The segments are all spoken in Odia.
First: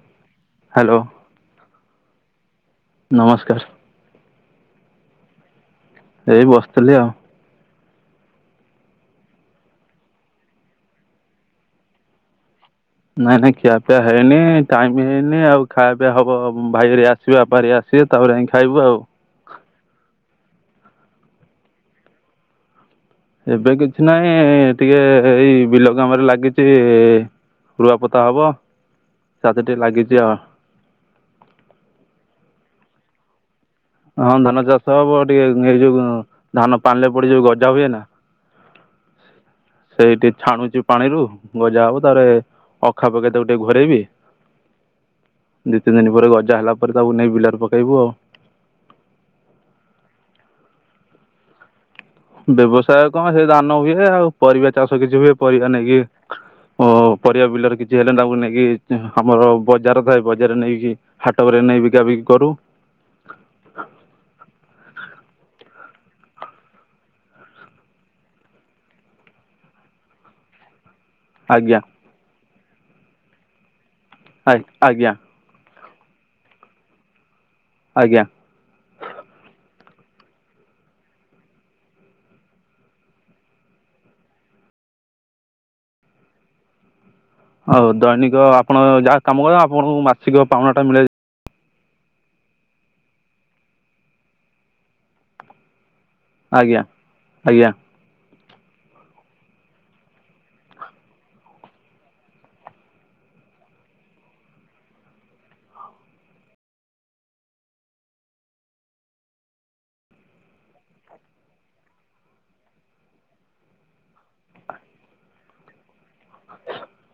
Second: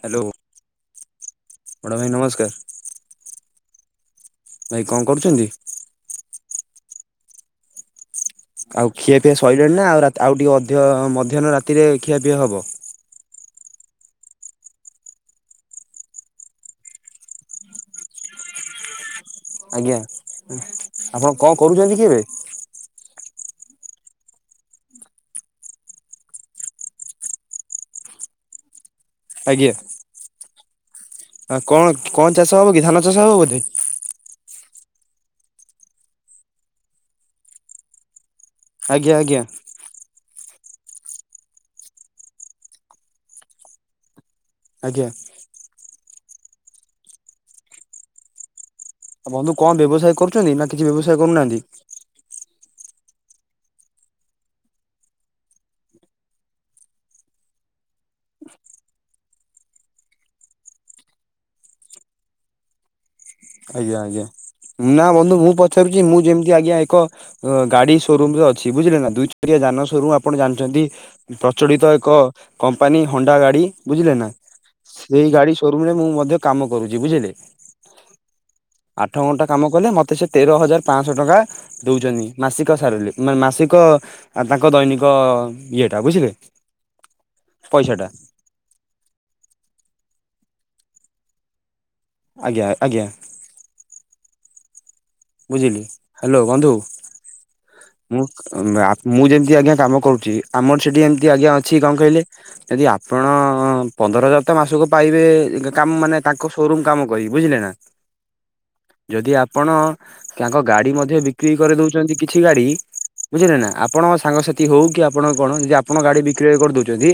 ହ୍ୟାଲୋ ହ୍ୟାଲୋ ବଡ଼ ଭାଇ ନମସ୍କାର ନମସ୍କାର ଭାଇ କଣ କରୁଛନ୍ତି? ଏଇ ବସିଥିଲି ଆଉ ଆଉ ଖିଆ ପିଆ ସରିଲାଣି ନା ଆଉ ରାତି ଆଉ ଟିକେ ଅଧିକ ମଧ୍ୟାହ୍ନ ରାତିରେ ଖିଆପିଆ ହବ ନାଇଁ ନାଇଁ ଖିଆ ପିଆ ହେଇନି ଟାଇମ ବି ହେଇନି ଆଉ ଖାଇଆ ପିଆ ହବ ଭାଇ ହେରିକା ବାପା ହେରିକା ଆସିବେ ତାପରେ ଯାଇଁକି ଖାଇବୁ ଆଉ ଆଜ୍ଞା ଆପଣ କଣ କରୁଛନ୍ତି କି ଏବେ? ଏବେ କିଛି ନାହିଁ ଟିକେ ଏଇ ବିଲ କାମରେ ଲାଗିଛି ରୁଆପୋତା ହବ ତା ଦେହରେ ଟିକେ ଲାଗିଛି ଆଉ ହଁ କଣ କଣ ଚାଷ ହବ କି ଧାନ ଚାଷ ହବ ବୋଧେ ହଁ ଧାନ ଚାଷ ହବ ଟିକେ ଏଇ ଯୋଉ ଧାନ ପାଣିରେ ପଡି ଯୋଉ ଗଜା ହୁଏ ନା ଆଜ୍ଞା ଆଜ୍ଞା ସେଇଠି ଛାଣୁଛି ପାଣିରୁ ଗଜା ହବ ତାପରେ ଅଖା ପକେଇକି ତାକୁ ଟିକେ ଘୋରେଇବି। ଆଜ୍ଞା ଦିଇ ତିନି ଦିନ ପରେ ଗଜା ହେଲା ପରେ ତାକୁ ନେଇ ବିଲରେ ପକେଇବୁ ଆଉ ଆଉ ବନ୍ଧୁ କଣ ବ୍ୟବସାୟ କରୁଛନ୍ତି ନା କିଛି ବ୍ୟବସାୟ କରୁନାହାନ୍ତି ବ୍ୟବସାୟ କଣ ସେ ଧାନ ହୁଏ ଆଉ ପରିବା ଚାଷ କିଛି ହୁଏ ପରିବା ନେଇକି ଓ ପରିବା ବିଲର କିଛି ହେଲେ ତାକୁ ନେଇକି ଆମର ବଜାର ଥାଏ ବଜାରରେ ନେଇକି ହାଟରେ ନେଇ ବିକା ବିକି କରୁ ଆଜ୍ଞା ଆଜ୍ଞା ନା ବନ୍ଧୁ ମୁଁ ପଚାରୁଛି ମୁଁ ଯେମିତି ଆଜ୍ଞା ଏକ ଗାଡି ସୋରୁମରେ ଅଛି ବୁଝିଲେ ନା ଦୁଇ ଚାକିଆ ଯାନ ସୋରୁମ ଆପଣ ଜାଣିଛନ୍ତି। ଆଜ୍ଞା ପ୍ରଚଳିତ ଏକ କମ୍ପାନୀ ହଣ୍ଡା ଗାଡି ବୁଝିଲେ ନା ଆଜ୍ଞା ସେଇ ଗାଡି? ସୋରୁମରେ ମୁଁ ମଧ୍ୟ କାମ କରୁଛି ବୁଝିଲେ। ଆଜ୍ଞା ଆଠ ଘଣ୍ଟା କାମ କଲେ ମୋତେ ସେ ତେର ହଜାର ପାଞ୍ଚଶହ ଟଙ୍କା ଦଉଛନ୍ତି ମାସିକ ସାଲେରି ମାନେ ମାସିକ ତାଙ୍କ ଦୈନିକ ଇଏଟା ବୁଝିଲେ? [unintelligible] ଆଉ ପଇସାଟା ଦୈନିକ ଆପଣ ଯାହା କାମ କ ଆପଣଙ୍କୁ ମାସିକ ପାଉଣା ଟା ମିଳେ ଆଜ୍ଞା ଆଜ୍ଞା ବୁଝିଲି। ହ୍ୟାଲୋ ବନ୍ଧୁ ଆଜ୍ଞା ଆଜ୍ଞା। ମୁଁ ମୁଁ ଯେମିତି ଆଜ୍ଞା କାମ କରୁଚି ଆମର ସେଠି ଏମିତି ଆଜ୍ଞା ଅଛି କଣ କହିଲେ। ଯଦି ଆପଣ ପନ୍ଦର ହଜାର ତ ମାସକୁ ପାଇବେ କାମ ମାନେ ତାଙ୍କ ସୋରୁମ କାମ କରି ବୁଝିଲେ ନା। ଯଦି ଆପଣ ତାଙ୍କ ଗାଡି ମଧ୍ୟ ବିକ୍ରି କରିଦଉଚନ୍ତି କିଛି ଗାଡି ବୁଝିଲେ ନା ଆପଣ ସାଙ୍ଗସାଥି ହଉ କି ଆପଣଙ୍କ କଣ ଯଦି ଆପଣ ଗାଡି ବି ବିକ୍ରୟ କରିଦଉଚନ୍ତି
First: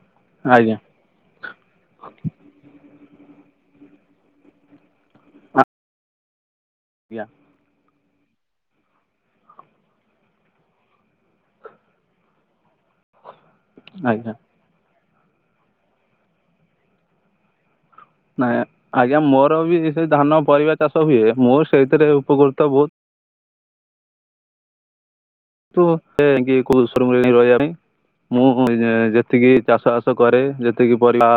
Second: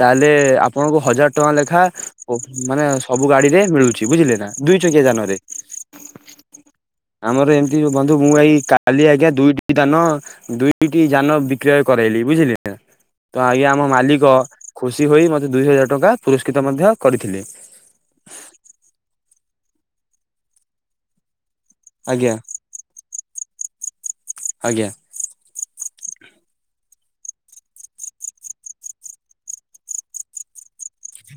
ତାହେଲେ ଆଜ୍ଞା ଆପଣଙ୍କୁ ହଜାର ଟ ଟଙ୍କା ଲେଖା ମାନେ ସବୁ ଗାଡିରେ ମିଳୁଚି ବୁଝିଲେ ନା ଦୁଇ ଚକିଆ ଯାନରେ। ଆଜ୍ଞା ଆମର ଏମିତି ବନ୍ଧୁ ମୁଁ ଭାଇ କାଲି ଆଜ୍ଞା ଦୁଇଟି ଦାନ ଦୁଇଟି ଯାନ ବିକ୍ରୟ କରାଇଲି ବୁଝିଲି ନା ତ ଆଜ୍ଞା ଆମ ମାଲିକ ଆଜ୍ଞା ଖୁସି ହୋଇ ମୋତେ ଦୁଇ ହଜାର ଟଙ୍କା ପୁରସ୍କୃତ ମଧ୍ୟ କରିଥିଲେ। ନାଇଁ ଆଜ୍ଞା ମୋର ବି ସେ ଧାନ ପରିବା ଚାଷ ହୁଏ ମୁଁ ସେଇଥିରେ ଆଜ୍ଞା ଉପକୃତ ବହୁତ ଆଜ୍ଞା। [unintelligible] ମୁଁ ଯେତିକି ଚାଷ ବାସ କରେ ଯେତିକି ପରିବା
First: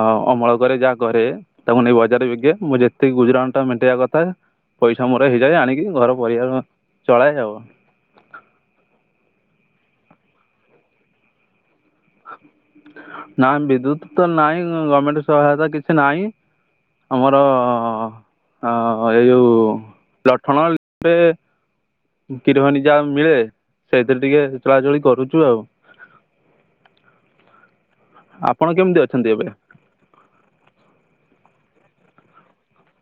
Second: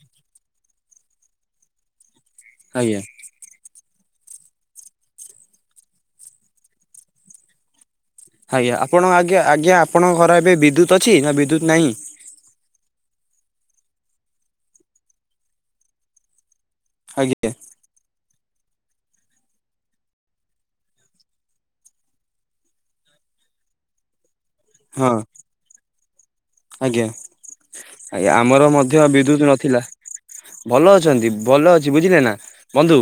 ଅ ଅମଳ କରେ ଯାହା କରେ ତାକୁ ନେଇ ବଜାରରେ ବିକି ଦିଏ। ମୁଁ ଆଜ୍ଞା ଯେତିକି ଗୁଜୁରାଣ ମେଣ୍ଟେଇବା କଥା ପଇସା ମୋର ହେଇଯାଏ ଆଣିକି ଘର ପରିବାର ଚଳାଏ ଆଉ। ଆଜ୍ଞା ଆପଣଙ୍କ ଆ ଆଜ୍ଞା ଆପଣଙ୍କ ଘରେ ଏବେ ବିଦ୍ୟୁତ ଅଛି ନା ବିଦ୍ୟୁତ ନାହିଁ। ନାଁ ବିଦ୍ୟୁତ ତ ନାଇଁ ଗମେଣ୍ଟ ସହାୟତା କିଛି ନାହିଁ। ଆମର ଆଜ୍ଞା ଏଇ ଯଉ ଲଠଣ ଏବେ [unintelligible] ଯାହା ମିଳେ ସେଇଥିରେ ଟିକେ ଚଳାଚଳି ହଁ କରୁଚୁ ଆଉ। ଆଜ୍ଞା ଆଜ୍ଞା ଆପଣ ଆମର କେମିତି ମଧ୍ୟ ଅଛନ୍ତି ଏବେ ବିଦ୍ୟୁତ ନଥିଲା। ଭଲ ଅଛନ୍ତି ଭଲ ଅଛି ବୁଝିଲେ ନା ବନ୍ଧୁ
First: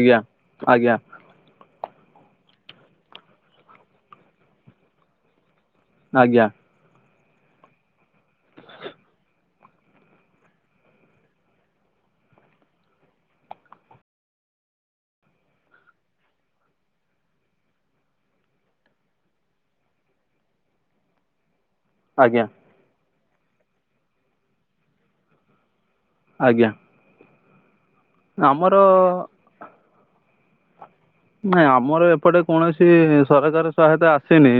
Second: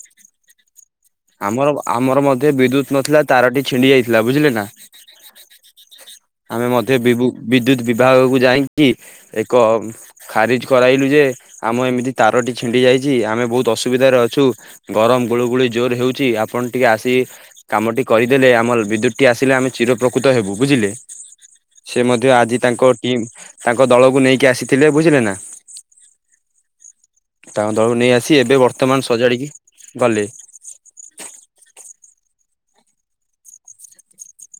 ଆଜ୍ଞା ଆଜ୍ଞା। ଆମର ଆମର ମଧ୍ୟ ବିଦ୍ୟୁତ ନଥିଲା ତାରଟି ଛିଣ୍ଡି ଯାଇଥିଲା ବୁଝିଲେ ନା। ଆଜ୍ଞା। ଆଜ୍ଞା ଆମେ ମଧ୍ୟ ବିବୁ ବିଦ୍ୟୁତ୍ ବିଭାଗକୁ ଯାଇକି ଏକ ଖାରିଜ କରାଇଲୁ ଯେ ଆମ ଏମିତି ତାରଟି ଛିଣ୍ଡି ଯାଇଚି ଆମେ ବହୁତ ଅସୁବିଧାରେ ଅଛୁ ଗରମ ଗୁଳୁ ଗୁଳି ଜୋର ହେଉଚି ଆପଣ ଟିକେ ଆସି କାମ ଟି କରିଦେଲେ ଆମର ବିଦ୍ୟୁତଟି ଆସିଲେ ଆମେ ଚିର ପ୍ରକୃତ ହେବୁ ବୁଝିଲେ। ସେ ମଧ୍ୟ ଆଜ୍ଞା ଆଜି ତାଙ୍କ ଟିମ୍ ତାଙ୍କ ଦଳକୁ ନେଇକି ଆସିଥିଲେ ବୁଝିଲେ ନା। ଆଜ୍ଞା। ତାଙ୍କ ଦଳକୁ ନେଇ ଆସି ଏବେ ବର୍ତ୍ତମାନ ଆମର ସଜାଡ଼ିକି ଗଲେ। ନାଇଁ ଆମର ଏପଟେ କୌଣସି ସରକାର ସହାୟତା ଆସେନି।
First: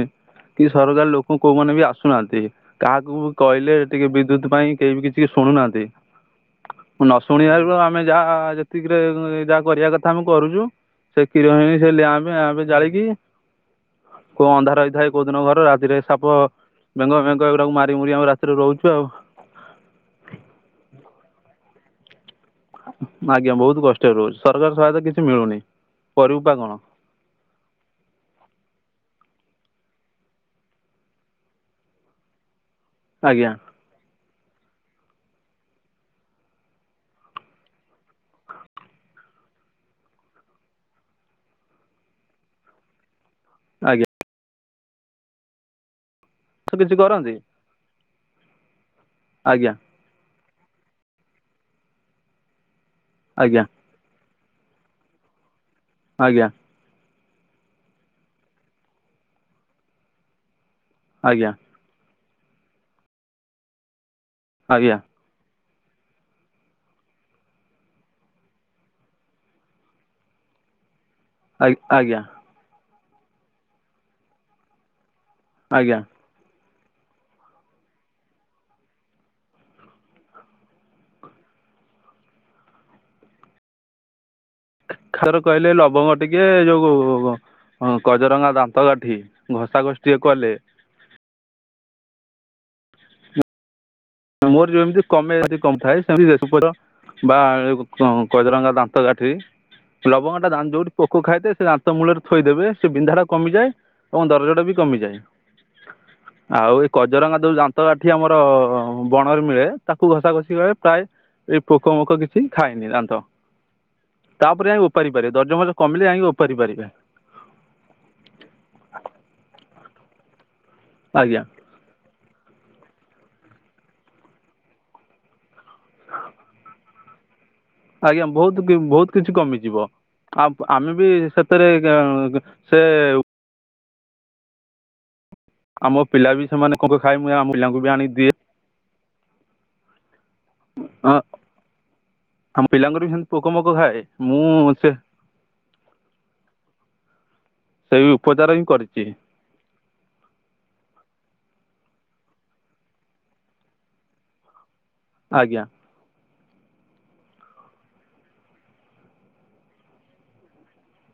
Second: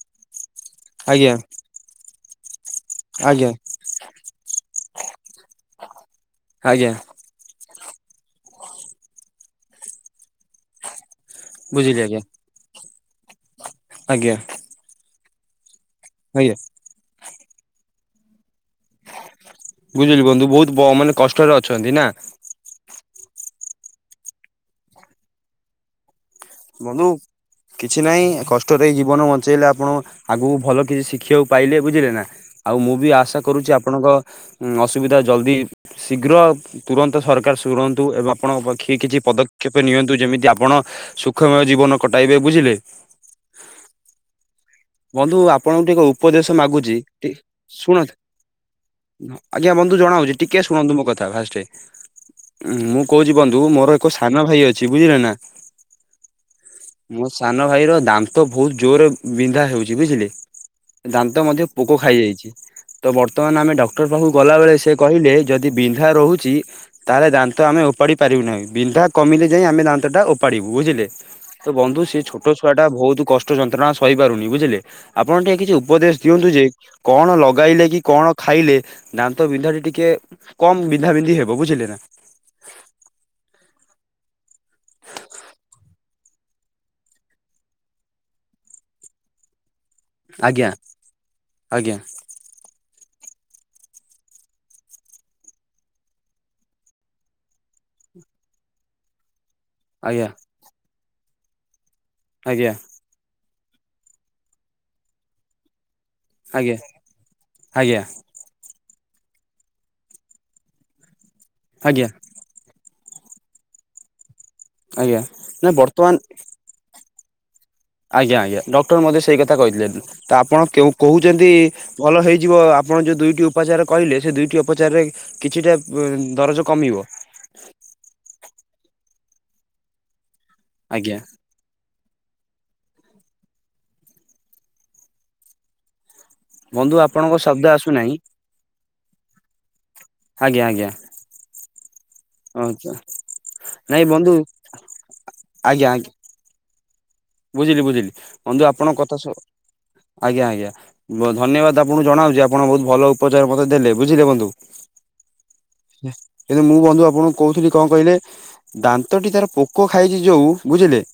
କି ସରକାରୀ ଆଜ୍ଞା ଲୋକ କୋଉମାନେ ବି ଆସୁନାହାନ୍ତି। କାହାକୁ ଆଜ୍ଞା କହିଲେ ଟିକେ ବିଦ୍ୟୁତ ପାଇଁ କେହି ବି କିଛି ଶୁଣୁନାହାନ୍ତି। ଆଜ୍ଞା। ନ ଶୁଣିବାରୁ ଆମେ ଯାହା ଯେତିକିରେ ଯାହା କରିବା କଥା ଆମେ କରୁଚୁ। ସେ କ୍ଷୀର ହେଇ ସେ ବୁଝିଲି ଆଜ୍ଞା ଲ୍ୟାବ ପ୍ୟାବ ଜାଳିକି ଆଜ୍ଞା କୋଉ ଅନ୍ଧାର ହେଇଥାଏ କୋଉ ଦିନ ଘର ରାତିରେ ସାପ ଆଜ୍ଞା ବେଙ୍ଗ ବେଙ୍ଗ ଏଗୁଡାକୁ ମାରି ମୁରି ଆମେ ରାତିରେ ରହୁଚୁ ଆଉ। ବୁଝିଲି ବନ୍ଧୁ ବହୁତ ବ ମାନେ କଷ୍ଟରେ ଅଛନ୍ତି। ନା? ଆଜ୍ଞା ବହୁତ କଷ୍ଟ ରହୁଚୁ ସରକାର ସହାୟତା କିଛି ମିଳୁନି କରିବୁ ବା କଣ? ବନ୍ଧୁ କିଛି ନାହିଁ କଷ୍ଟରେ ଜୀବନ ବଞ୍ଚେଇଲେ ଆପଣ ଆଗକୁ ଭଲ କିଛି ଶିଖିବାକୁ ପାଇଲେ ବୁଝିଲେ ନା। ଆଉ ମୁଁ ବି ଆଶା ଆଜ୍ଞା କରୁଛି ଆପ ଆପଣଙ୍କ ଅସୁବିଧା ଜଲ୍ଦି ଶୀଘ୍ର ତୁରନ୍ତ ସରକାର ଶୁଣନ୍ତୁ ଏବଂ ଆପଣଙ୍କ ପଖେ କିଛି ପଦକ୍ଷେପ ନିଅନ୍ତୁ ଯେମିତି ଆପଣ ସୁଖ ସୁଖମୟ ଜୀବନ କଟାଇବେ ବୁଝିଲେ? ଆଜ୍ଞା ବନ୍ଧୁ ଆପଣଙ୍କୁ ଟିକେ ଉପଦେଶ କିଛି ମାଗୁଛି ଟି କରନ୍ତି ଶୁଣନ୍ତୁ? ଉହଁ ଆଜ୍ଞା ବନ୍ଧୁ ଜଣାଉଛି ଟିକେ ଶୁଣନ୍ତୁ ମୋ କଥା ଫାଷ୍ଟେ ମୁଁ କହୁଛି ବନ୍ଧୁ ଆଜ୍ଞା ମୋର ଏକ ସାନ ଭାଇ ଅଛି ବୁଝିଲେ ନା ଆଜ୍ଞା ମୋ ସାନ ଭାଇ ର ଦାନ୍ତ ବହୁତ ଜୋରରେ ବିନ୍ଧା ହେଉଛି ବୁଝିଲେ ଦାନ୍ତ ଆଜ୍ଞା ମଧ୍ୟ ପୋକ ଖାଇଯାଇଛି ତ ବର୍ତ୍ତମାନ ଆମେ ଡକ୍ଟର ପାଖକୁ ଗଲାବେଳେ ସେ ଆଜ୍ଞା। କହିଲେ ଯଦି ବିନ୍ଧା ରହୁଛି ତାହେଲେ ଦାନ୍ତ ଆମେ ଉପାଡି ପାରିବୁ ନାହିଁ ବିନ୍ଧା କମିଲେ ଯାଇ ଆମେ ଦାନ୍ତ ଟା ଉପାଡିବୁ ବୁଝିଲେ। ଆ ତ ବନ୍ଧୁ ସେ ଆଜ୍ଞା ଛୋଟ ଛୁଆ ଟା ବହୁତ କଷ୍ଟ ଯନ୍ତ୍ରଣା ସହି ପାରୁନି ବୁଝିଲେ। ଆପଣ ଟିକେ କିଛି ଆଜ୍ଞା ଉପଦେଶ ଦିଅନ୍ତୁ ଯେ କଣ ଲଗାଇଲେ କି କଣ ଖାଇଲେ ଦାନ୍ତ ବିନ୍ଧାଟି ଟିକେ କମ୍ ବିନ୍ଧା ବିନ୍ଧି ହେବ ବୁଝିଲେ ନା। ଖା ଖାର କହିଲେ ଲବଙ୍ଗ ଟିକେ ଯୋଉଗୁ ଗ ହଁ କଜରଙ୍ଗା ଦାନ୍ତ କାଠି ଘଷା ଘଷି ଆଜ୍ଞା ଆଜ୍ଞା ମୋର ଯେମିତି କମେଇ ବା କମଥାଏ ସେମିତି ଜେସୁ ପଡ ବା ଏକୋ କଂ କଜରଙ୍ଗା ଦାନ୍ତ କାଠି ଆଜ୍ଞା ଲବଙ୍ଗ ଟା ଦାନ୍ତ ଯୋଉଠି ପୋକ ଖାଇଥାଏ ସେ ଦାନ୍ତ ମୂଳ ରେ ଥୋଇ ଦେବେ ଆଜ୍ଞା ସେ ବିନ୍ଧା ଟା କମି ଯାଏ। ଏବଂ ଦରଜଟା ବି କମିଯାଏ ଆଉ ଆଜ୍ଞା ଏ କଜରଙ୍ଗା ଯୋଉ ଆଜ୍ଞା ଦାନ୍ତକାଠି ଆମର ବଣରେ ମିଳେ ତାକୁ ଘଷା ଘଷି ଅଏ ପ୍ରାୟ ଏଇ ପୋକ ଆଜ୍ଞା ଆଜ୍ଞା ମୋକ କିଛି ଛି ଖାଇନି ଦାନ୍ତ ତାପରେ ଯାଇଁ ଓପାରି ଆଜ୍ଞା ପାରିବେ ଦର୍ଜ ନା ମର୍ଜ କମିଲେ ବର୍ତ୍ତମାନ ଯାଇଁ ଓପାରି ପାରିବେ। ଆଜ୍ଞା ଆଜ୍ଞା ଡକ୍ଟର ମତେ ସେଇ କଥା କହିଥିଲେ ତା ଆପଣ କେଁଉ ଆଜ୍ଞା କହୁଛନ୍ତି ଭଲ ହେଇଯିବ ଆପଣ ଯୋଉ ଦୁଇଟି ଉପଚାର କହିଲେ ସେ ଦୁଇଟି ଉପଚାରରେ କିଛିଟା ପ ଦରଜ କମିବ? ଆଜ୍ଞା ବହୁତ କି ବହୁତ କିଛି କମିଯିବ ଆପ ଆମେ ବି ଆଜ୍ଞା ସେତ ରେ [unintelligible] ସେ ଆମ ପିଲା ବି ସେମାନେ ବନ୍ଧୁ କପୋକ ଖାଏ ଆପଣଙ୍କ ମୁଁ ଆମ ଶବ୍ଦ ପିଲାଙ୍କୁ ବି ଆଣି ଆସୁନାହିଁ ଦିଏ। ଆଜ୍ଞା ଆଜ୍ଞା ହଁ, ଆମ ଆଚ୍ଛା। ପିଲାଙ୍କର ବି ସେମି ତି ପୋକ ମୋକ ଖାଏ ନାଇଁ ବନ୍ଧୁ ମୁଁ ସେ ଆଜ୍ଞା ଆଜ୍ଞା ବୁଝିଲି ସେଇ ବୁଝିଲି ଉପଚାର ହିଁ ବନ୍ଧୁ ଆପଣଙ୍କ କରିଛି କଥା ସ ଆଜ୍ଞା ଆଜ୍ଞା। ବ ଧନ୍ୟବାଦ ଆପଣଙ୍କୁ ଜଣାଉଛି ଆପଣ ବହୁତ ଭଲ ଉପଚାର ମତେ ଦେଲେ ବୁଝିଲେ ବନ୍ଧୁ। ଆଜ୍ଞା ହେ ଏଯେ ମୁଁ ବନ୍ଧୁ ଆପଣଙ୍କୁ କହୁଥିଲି କଣ କହିଲେ ଦାନ୍ତଟି ତାର ପୋକ ଖାଇଛି ଯୋଉ ବୁଝିଲେ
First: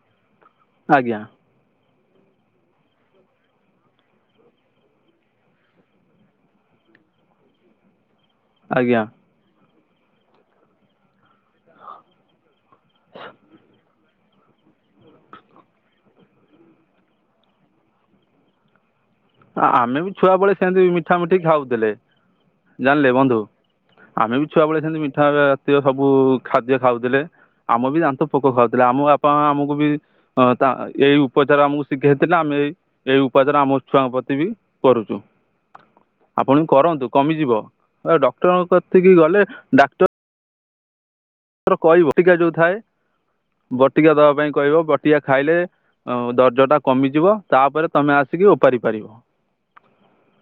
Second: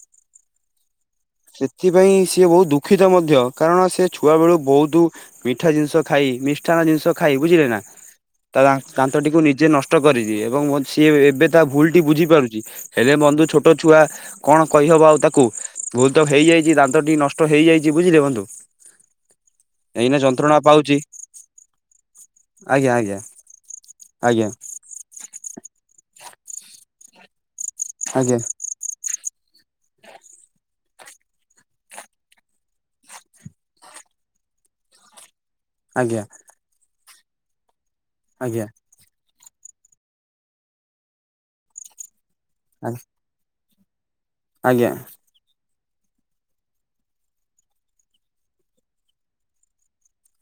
ଆଜ୍ଞା ସେଥିପାଇଁ ସିଏ ବହୁତ ଦୁଃଖିତ ମଧ୍ୟ କାରଣ ସେ ଛୁଆ ବେଳୁ ବହୁତ ମିଠା ଜିନିଷ ଖାଇ ମିଷ୍ଟାନ ଜିନିଷ ଖାଇ ବୁଝିଲେ ନା ତା ଦାନ୍ତ ଆଜ୍ଞା ଦାନ୍ତ ଟିକୁ ନିଜେ ନଷ୍ଟ କରିଛି ଏବଂ ମୋ ସିଏ ଏବେ ତା ଭୁଲ ଟି ବୁଝିପାରୁଛି। କି ହେଲେ ବନ୍ଧୁ ଛୋଟ ଛୁଆ କଣ କହିହବ ଆଉ ତାକୁ ଭୁଲ ତ ହେଇଯାଇଛି ଦାନ୍ତ ଟି ନଷ୍ଟ ହେଇଯାଇଛି ବୁଝିଲେ ବନ୍ଧୁ। ଆ ଆମେ ବି ଏଇନା ଛୁଆବେେଳେ ଯନ୍ତ୍ରଣା ସେମିତି ପାଉଛି ମିଠା ମିଠି ଖାଉଥିଲେ। ଆଜ୍ଞା ଜାଣିଲେ ଆଜ୍ଞା ବନ୍ଧୁ ଆମେ ବି ଆଜ୍ଞା ଛୁଆ ବେଳେ ସେମିତି ମି ତା ହେଲେ ଜାତୀୟ ସବୁ ଖାଦ୍ୟ ଖାଉଥିଲେ ଆମ ବି ଦାନ୍ତ ଆଜ୍ଞା ପୋକ ଖାଉ ସେଟା ଆମୁ ଆପଣ ଆମକୁ ବି, ହଁ ତା ଏଇ ଉପଚାର ଆମକୁ ଶିଖେଥିଲେ ଆମେ ଏଇ-ଏଇ ଉପଚାର ଆମ, ଛୁଆ ବତିବି କରୁଛୁ, ଆଜ୍ଞା, ପୁଣି କରନ୍ତୁ କମିଯିବ ଏ ଆଜ୍ଞା ଡକ୍ଟରଙ୍କ କତିକି ଗଲେ ଡାକ୍ଟର୍, କହିବ ବଟିକା ଯୋଉ ଥାଏ ବଟିକା ଦବା ପାଇଁ କହିବ ଆଜ୍ଞା ବଟିକା, ଖାଇଲେ ଆଉ ଦରଜ ଟା କମିଯିବ ତାପରେ ତମେ ଆସିକି ଓପାରି ପାରିବ,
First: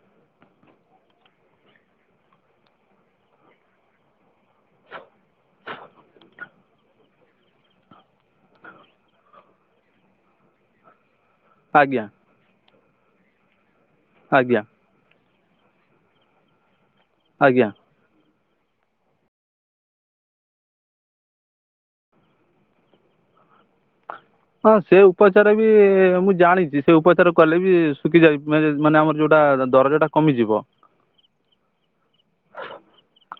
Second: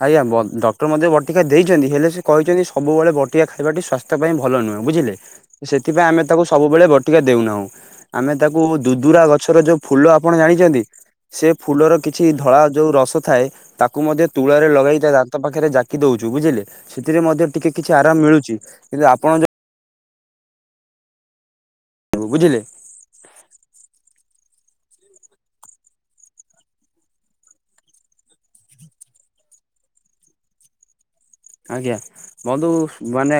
ଆଜ୍ଞା ବ ଡକ୍ଟର ମଧ୍ୟ ବଟିକା ଦେଇଛନ୍ତି ହେଲେ ସେ କହିଛନ୍ତି ସବୁବେଳେ ବଟିକା ଖାଇବାଟି ସ୍ୱାସ୍ଥ୍ୟ ପାଇଁ ଭଲ ନୁହେଁ ବୁଝିଲେ, ସେଥିପାଇଁ ଆମେ ତାକୁ ସବୁବେଳେ ବଟିକା ଦଉନାହୁଁ, ଆମେ ତାକୁ ଦୁଦୁରା ଗଛର ଯୋଉ ଫୁଲ ଆପଣ ଜାଣିଛନ୍ତି? ସେ ଫୁଲର ଆଜ୍ଞା କିଛି ଧଳା ଯେଉଁ ରସ ଥାଏ ତାକୁ ମଧ୍ୟ ଆଜ୍ଞା ତୁଳାରେ ଲଗାଇଥାଏ ଦା ତ ପାଖରେ ଜାକି ଦଉଛୁ ବୁଝିଲେ ସେଥିରେ ମଧ୍ୟ ଆଜ୍ଞା ଟିକେ କିଛି ଆରାମ ମିଳୁଛି କିନ୍ତୁ ଆପଣ ଯ ବୁ ବୁଝିଲେ? ହଁ ସେ ଉପଚାର ବି ମୁଁ ଜାଣିଛି ସେ ଉପଚାର କଲେ ବି ଶୁଖି ଯାଇ ମାନେ ଆମର ଯୋଉଟା ଦରଜ, ତା କମିଯିବ, ଆଜ୍ଞା ବନ୍ଧୁ ଉସ୍ ମାନେ,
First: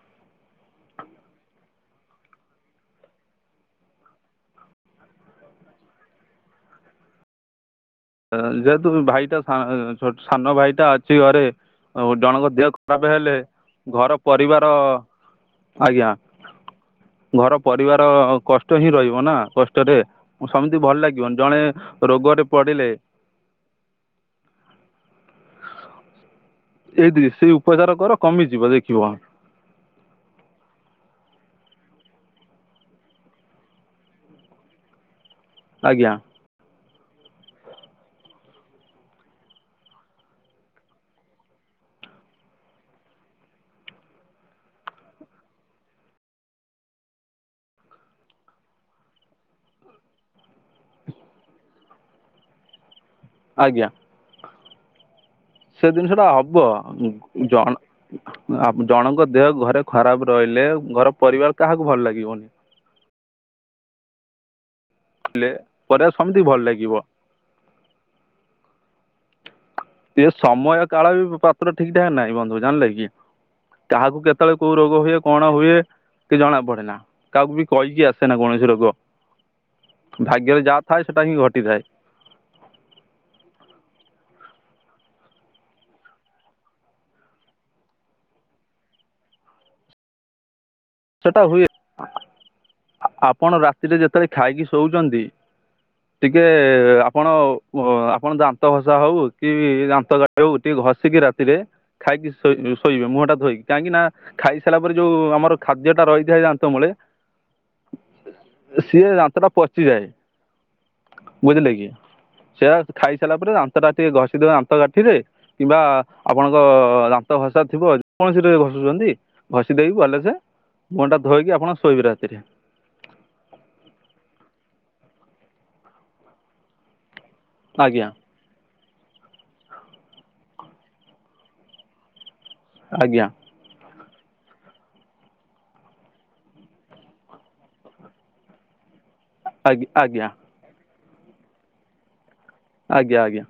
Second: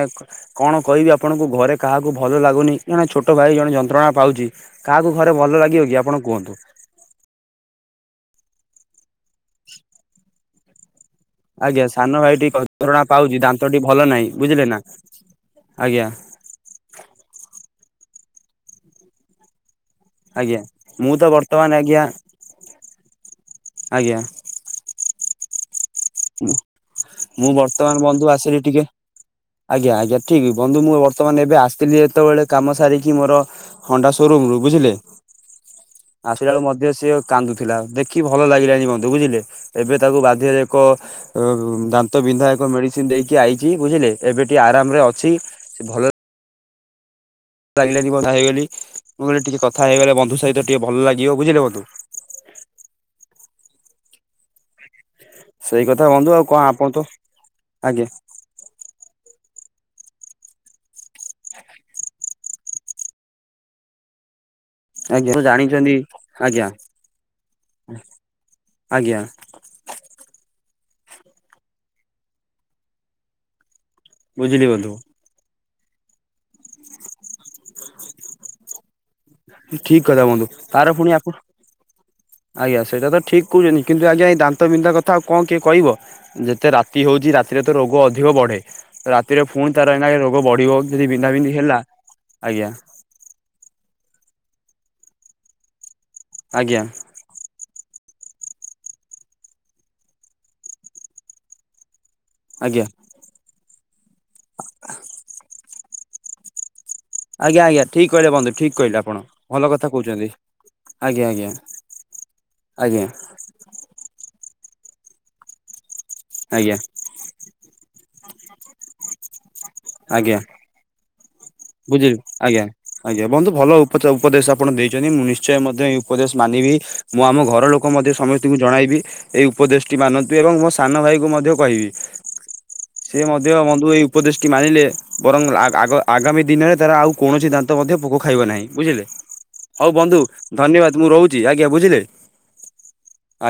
କଣ କହିବି ଆପଣଙ୍କୁ ଘରେ କାହାକୁ ଭଲ ଲାଗୁନି ଜଣେ ଛୋଟ ଭାଇ ଜଣେ ଯନ୍ତ୍ରଣା ପାଉଛି, କାହାକୁ ଘରେ ଭଲ ଲାଗିବ କି ଆପଣ କୁହନ୍ତୁ, ଯେ ଯେହେତୁ ଭାଇଟା ସା ଛୋଟ୍ ସାନ ଭାଇଟା ଅଛି ଘରେ, ଆଜ୍ଞା ସାନ ଆଉ ଭାଇ ଜଣଙ୍କ ଟିକେ ଦେହ ଯନ୍ତ୍ରଣା ଖରାପ୍ ପାଉଛି ହେଲେ ଦାନ୍ତ ଟି ଭଲ ଘର ନାହିଁ ବୁଝିଲେ ପରିବାର ନା ଆଜ୍ଞା, ଘର ପରିବାର କଷ୍ଟ ହିଁ ରହିବ ନା କଷ୍ଟରେ, ହଁ ଆଜ୍ଞା ସମତି ଭଲ ମୁଁ ତ ଲାଗିବନି ଜଣେ ବର୍ତ୍ତମାନ ଆଜ୍ଞା ରୋଗରେ ପଡ଼ିଲେ, ଆଜ୍ଞା ଏଇ ସେଇ ମୁଁ ଉପଚାର ବର୍ତ୍ତମାନ କର ବନ୍ଧୁ ଆସିଲି କମିଯିବ ଟିକେ, ଦେଖିବ ଆଜ୍ଞା-ଆଜ୍ଞା ଠିକ୍ ବନ୍ଧୁ ମୁଁ ବର୍ତ୍ତମାନ ଏବେ ଆସିଥିଲି ଯେତେବେଳେ କାମ ସାରିକି ମୋର, ହଣ୍ଡା ସୋରୁମ ରୁ ବୁଝିଲେ? ଆଜ୍ଞା, ଆସିଲା ବେକୁ ମଧ୍ୟ ସିଏ କାନ୍ଦୁଥିଲା ଦେଖି ଭଲ ଲାଗିଲାଣି ବନ୍ଧୁ ବୁଝିଲେ ଏବେ ତାକୁ ବାଧ୍ୟରେ, ଏକ ଦାନ୍ତବିନ୍ଧା ଏକ ମେଡ଼ିସିନ ଦେଇକି ଆଇଛି ବୁଝିଲେ ଏବେଟିିକେ ଆରାମରେ ଅଛି, ସେ ଭଲରେ, ଲାଗିଲା କଥା ହେଇଗଲି ମୁଁ କ ଟିକେ କଥା ହେଇଗଲେ ବନ୍ଧୁ ସହିତ ଟିକେ ଭଲ ଲାଗିବ ବୁଝିଲେ ବନ୍ଧୁ? ଆଜ୍ଞା, ସେଇ ସେ କଥା ଜିନିଷ ଟା ବନ୍ଧୁ ଆଉ କଣ ହବ ଆପଣ ତ ଜଣ, ଆଜ୍ଞା ଆପ୍ ଜଣଙ୍କ ଦେହ ଘରେ ଖରାପ୍ ରହିଲେ ଘର ପରିବାର କାହାକୁ ଭଲ ଲାଗିବନି, ଆଜ୍ଞା ଜାଣିଛନ୍ତି ପରିବାର ସେମିତି ଭଲ ଲାଗିବ ଆଜ୍ଞା-ଆଜ୍ଞା, ସେ ସମୟ କାଳ ବି ପାତ୍ର ଠିକ୍ ଠାକ୍ ନାହିଁ ବନ୍ଧୁ ଜାଣିଲେ କି, କାହାକୁ କେତେବେଳେ ବୁଝିଲି କୋଉ ବନ୍ଧୁ ରୋଗ ହୁଏ, କଣ ହୁଏ କି ଜଣା ପଡ଼େ ନା କାହାକୁ ବି କହିକି ଆସେ ନା କୌଣସି ରୋଗ, ଠିକ୍ କଥା ବନ୍ଧୁ ଭାଗ୍ୟରେ ଯାହା ତାର ଥାଏ ପୁଣି ସେଟା ହିଁ ଆକୁ, ଘଟିଥାଏ ଆଜ୍ଞା ସେଇଟା ତ ଠିକ୍ କହୁଛନ୍ତି କିନ୍ତ ଆଜ୍ଞା ଏଇ ଦାନ୍ତ ବିନ୍ଧା କଥା ଆଉ କଁ କିଏ କହିବ, ଯେତେ ରାତି ହଉଛି ରାତିରେ ତ ରୋଗ ଅଧିକ ବଢ଼େ ତ ରାତିରେ ପୁଣି ତାର ଏଇନାକେ ରୋଗ ବଢ଼ିବ, ଯଦି ବିନ୍ଧା ସେଟା ବିନ୍ଧି ହୁଏ ହେଲା ଆଜ୍ଞା, ଆ ଆପଣ ରାତିରେ ଯେତେବେଳେ ଖାଇକି ଶୋଉଛନ୍ତି ଟିକେ ଆଜ୍ଞା ଆପଣ ଓ, ହ ଆପଣ ଦାନ୍ତ ଘଷା ହଉ କି ଦାନ୍ତ କାଠି ହଉ ଟିକେ ଘଷିକି ରାତିରେ ଖାଇକି। ଶୋଇ ଆଜ୍ଞା ଶୋଇବେ ମୁହଁ ଟା ଧୋଇ କାହିଁକି ନା ଖାଇ ସାରିଲା ପରେ ଯୋଉ ଆମର ଖାଦ୍ୟ ଟା ରହିଥାଏ ଦାନ୍ତ ମୂଳେ। ଆଜ୍ଞା ଆଜ୍ଞା ଠିକ୍ କହିଲେ ବନ୍ଧୁ ଠିକ୍ କହିଲେ ସିଏ ଆପଣ ଦାନ୍ତଟା ଭଲ କଥା ପଚିଯାଏ କହୁଛନ୍ତି। ଆଜ୍ଞା ଆଜ୍ଞା। ବୁଝିଲେ କି ସେୟା ଆଜ୍ଞା ଖାଇସାରିଲା ପରେ ଦାନ୍ତ ଟା ଟିକେ ଘଷିଦବା ଦାନ୍ତ କାଠିରେ କିମ୍ବା ଆପଣଙ୍କ ଆଜ୍ଞା ତ ଘସା ଥିବ ଯେ କୌଣସି ରେ ଘସୁଛନ୍ତି ଘଷି ଦେଇକି ଭଲ ସେ ମୁହ ଟା ଧୋଇକି ଆପଣ। ଶୋଇବେ ବୁଝିଲୁ ରାତିରେ ଆଜ୍ଞା। ଆଜ୍ଞା ବନ୍ଧୁ ଭଲ ଉପଚ ଉପଦେଶ ଆପଣ ଦେଇଛନ୍ତି ମୁଁ ନିଶ୍ଚୟ ମଧ୍ୟ ଏଇ ଉପଦେଶ ମାନିବି ମୁଁ ଆମ ଘ ର ଲୋକ ଆଜ୍ଞା ମଧ୍ୟ ସମସ୍ତଙ୍କୁ ଜଣାଇବି। ଏଇ ଉପଦେଶଟି ମାନନ୍ତୁ ଏବଂ ମୋ ସାନ ଭାଇକୁ ମଧ୍ୟ କହିବି ସେ ଆଜ୍ଞା ମ ଧ୍ୟ ବନ୍ଧୁ ଏଇ ଉପଦେଶଟି ମାନିଲେ ବରଂ ଆ-ଆଗ ଆଗାମୀ। ଦିନରେ ତାର ଆଉ କୌଣସି ଦାନ୍ତ ମଧ୍ୟ ପୋକ ଖାଇବ ନାହିଁ ବୁଝିଲେ ଆଜ୍ଞା ହଉ ବନ୍ଧୁ। ଆଜ୍ଞା ଧନ୍ୟବାଦ ମୁଁ ରହୁଛି ଆଜ୍ଞା ବୁଝିଲେ। ଆଜ୍ଞା ଆଜ୍ଞା।